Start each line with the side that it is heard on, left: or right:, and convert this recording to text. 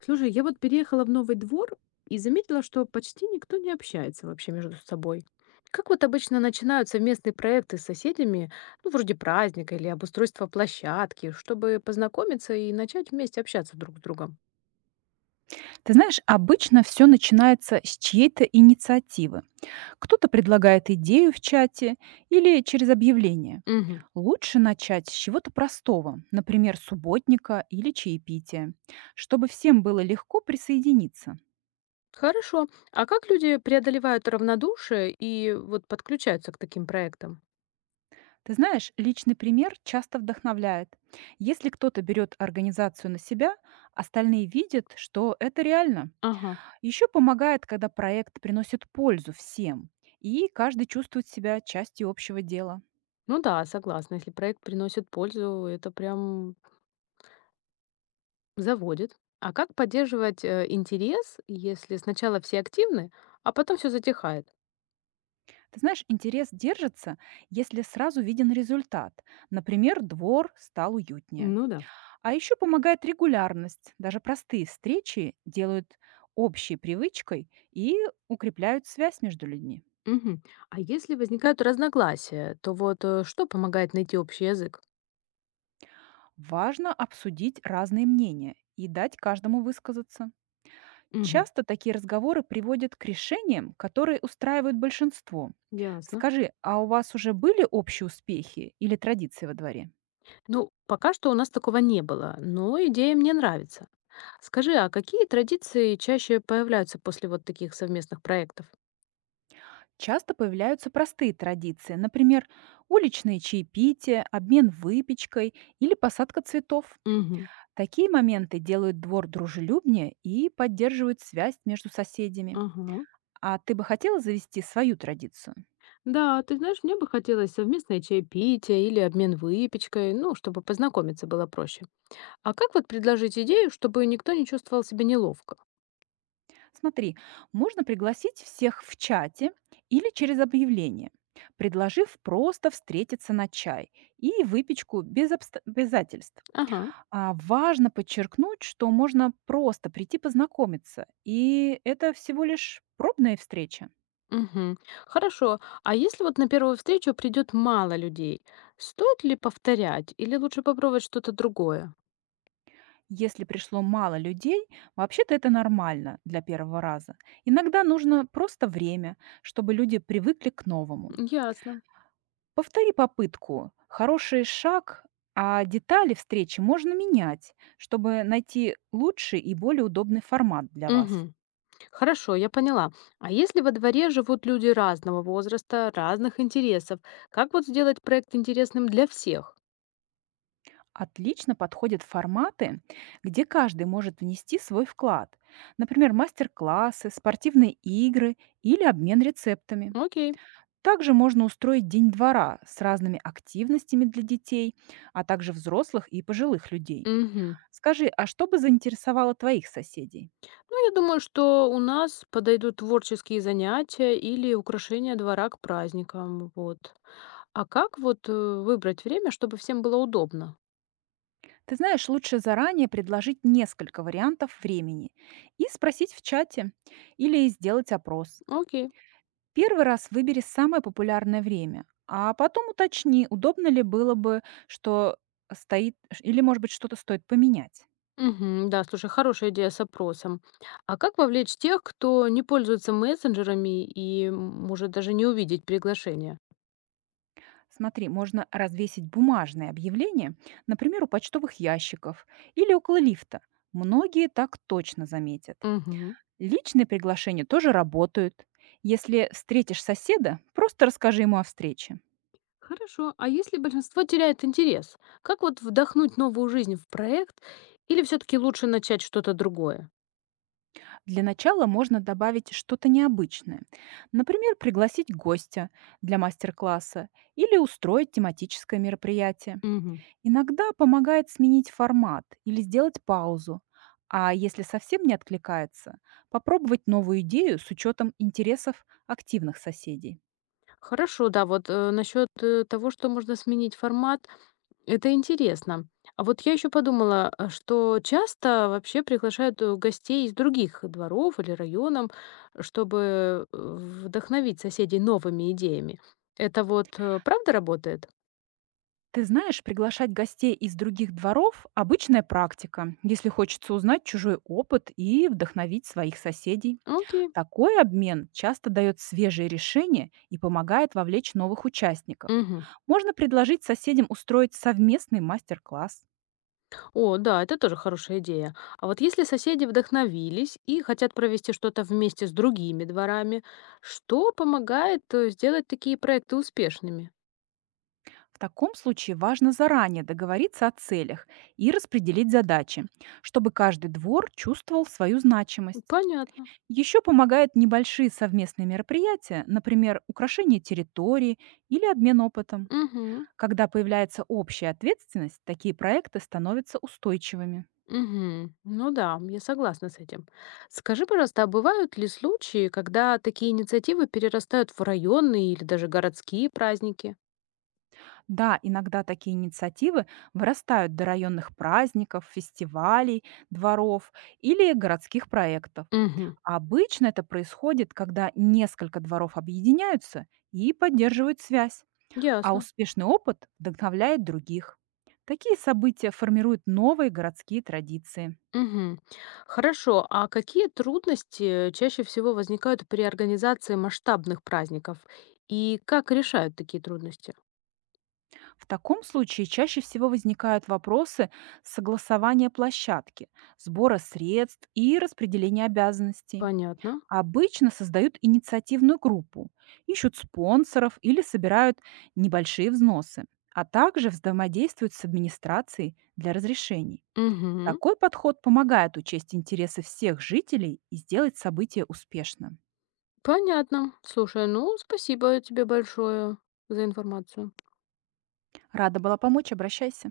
left: Слушай, я вот переехала в новый двор и заметила, что почти никто не общается вообще между собой. Как вот обычно начинают совместные проекты с соседями, ну, вроде праздника или обустройства площадки, чтобы познакомиться и начать вместе общаться друг с другом?
right: Ты знаешь, обычно все начинается с чьей-то инициативы. Кто-то предлагает идею в чате или через объявление.
left: Мгм.
right: Лучше начать с чего-то простого, например, субботника или чаепития, чтобы всем было легко присоединиться.
left: Хорошо. А как люди преодолевают равнодушие и вот подключаются к таким проектам?
right: Ты знаешь, личный пример часто вдохновляет. Если кто-то берет организацию на себя, остальные видят, что это реально.
left: Ага.
right: Еще помогает, когда проект приносит пользу всем, и каждый чувствует себя частью общего дела.
left: Ну да, согласна. Если проект приносит пользу, это прям заводит. А как поддерживать интерес, если сначала все активны, а потом все затихает?
right: Ты знаешь, интерес держится, если сразу виден результат. Например, двор стал уютнее.
left: Ну да.
right: А еще помогает регулярность. Даже простые встречи делают общей привычкой и укрепляют связь между людьми.
left: Мгм. А если возникают разногласия, то вот, что помогает найти общий язык?
right: Важно обсудить разные мнения и дать каждому высказаться.
left: Мгм.
right: Часто такие разговоры приводят к решениям, которые устраивают большинство.
left: Ясно.
right: Скажи, а у вас уже были общие успехи или традиции во дворе?
left: Ну, пока что у нас такого не было, но идея мне нравится. Скажи, а какие традиции чаще появляются после вот таких совместных проектов?
right: Часто появляются простые традиции, например, уличные чаепития, обмен выпечкой или посадка цветов.
left: Мгм.
right: Такие моменты делают двор дружелюбнее и поддерживают связь между соседями.
left: Ага.
right: А ты бы хотела завести свою традицию?
left: Да, ты знаешь, мне бы хотелось совместное чаепитие или обмен выпечкой, ну, чтобы познакомиться было проще. А как вот предложить идею, чтобы никто не чувствовал себя неловко?
right: Смотри, можно пригласить всех в чате или через объявление, предложив просто встретиться на чай и выпечку без обязательств.
left: Ага,
right: А, важно подчеркнуть, что можно просто прийти познакомиться, и это всего лишь пробная встреча.
left: мгм. Хорошо. А если вот на первую встречу придет мало людей, стоит ли повторять или лучше попробовать что-то другое?
right: Если пришло мало людей, вообще-то это нормально для первого раза. Иногда нужно просто время, чтобы люди привыкли к новому.
left: Ясно.
right: Повтори попытку. Хороший шаг, а детали встречи можно менять, чтобы найти лучший и более удобный формат для вас.
left: Мгм. Хорошо, я поняла. А если во дворе живут люди разного возраста, разных интересов, как вот сделать проект интересным для всех?
right: Отлично подходят форматы, где каждый может внести свой вклад. Например, мастер-классы, спортивные игры или обмен рецептами.
left: Окей.
right: Также можно устроить день двора с разными активностями для детей, а также взрослых и пожилых людей.
left: Мгм.
right: Скажи, а что бы заинтересовало твоих соседей?
left: Ну, я думаю, что у нас подойдут творческие занятия или украшения двора к праздникам. Вот. А как вот выбрать время, чтобы всем было удобно?
right: Ты знаешь, лучше заранее предложить несколько вариантов времени и спросить в чате или сделать опрос.
left: Окей.
right: Первый раз выбери самое популярное время, а потом уточни, удобно ли было бы, что стоит, или, может быть, что-то стоит поменять.
left: Мгм. Да, слушай, хорошая идея с опросом. А как вовлечь тех, кто не пользуется мессенджерами и может даже не увидеть приглашение?
right: Смотри, можно развесить бумажные объявления, например, у почтовых ящиков или около лифта. Многие так точно заметят.
left: Мгм.
right: Личные приглашения тоже работают. Если встретишь соседа, просто расскажи ему о встрече.
left: Хорошо. А если большинство теряет интерес, как вот вдохнуть новую жизнь в проект или все-таки лучше начать что-то другое?
right: Для начала можно добавить что-то необычное. Например, пригласить гостя для мастер-класса или устроить тематическое мероприятие.
left: Мгм.
right: Иногда помогает сменить формат или сделать паузу. А если совсем не откликается, попробовать новую идею с учетом интересов активных соседей.
left: Хорошо, да, вот, насчет, того, что можно сменить формат, это интересно. А вот я еще подумала, а, что часто вообще приглашают гостей из других дворов или районов, чтобы вдохновить соседей новыми идеями. Это вот правда работает?
right: Ты знаешь, приглашать гостей из других дворов– обычная практика, если хочется узнать чужой опыт и вдохновить своих соседей.
left: Окей.
right: Такой обмен часто дает свежие решения и помогает вовлечь новых участников.
left: Мгм.
right: Можно предложить соседям устроить совместный мастер-класс.
left: О, да, это тоже хорошая идея. А вот если соседи вдохновились и хотят провести что-то вместе с другими дворами, что помогает сделать такие проекты успешными?
right: В таком случае важно заранее договориться о целях и распределить задачи, чтобы каждый двор чувствовал свою значимость.
left: Понятно.
right: Еще помогают небольшие совместные мероприятия, например, украшение территории или обмен опытом.
left: Мгм.
right: Когда появляется общая ответственность, такие проекты становятся устойчивыми.
left: Мгм. Ну да, я согласна с этим. Скажи, пожалуйста, а бывают ли случаи, когда такие инициативы перерастают в районные или даже городские праздники?
right: Да, иногда такие инициативы вырастают до районных праздников, фестивалей, дворов или городских проектов.
left: Угу.
right: Обычно это происходит, когда несколько дворов объединяются и поддерживают связь, а
left: Ясно.
right: успешный опыт вдохновляет других. Такие события формируют новые городские традиции.
left: Мгм. Хорошо. А какие трудности чаще всего возникают при организации масштабных праздников? И как решают такие трудности?
right: В таком случае чаще всего возникают вопросы согласования площадки, сбора средств и распределения обязанностей.
left: Понятно.
right: Обычно создают инициативную группу, ищут спонсоров или собирают небольшие взносы, а также взаимодействуют с администрацией для разрешений.
left: Угу.
right: Такой подход помогает учесть интересы всех жителей и сделать событие успешным.
left: Понятно. Слушай, ну спасибо тебе большое за информацию.
right: Рада была помочь, обращайся.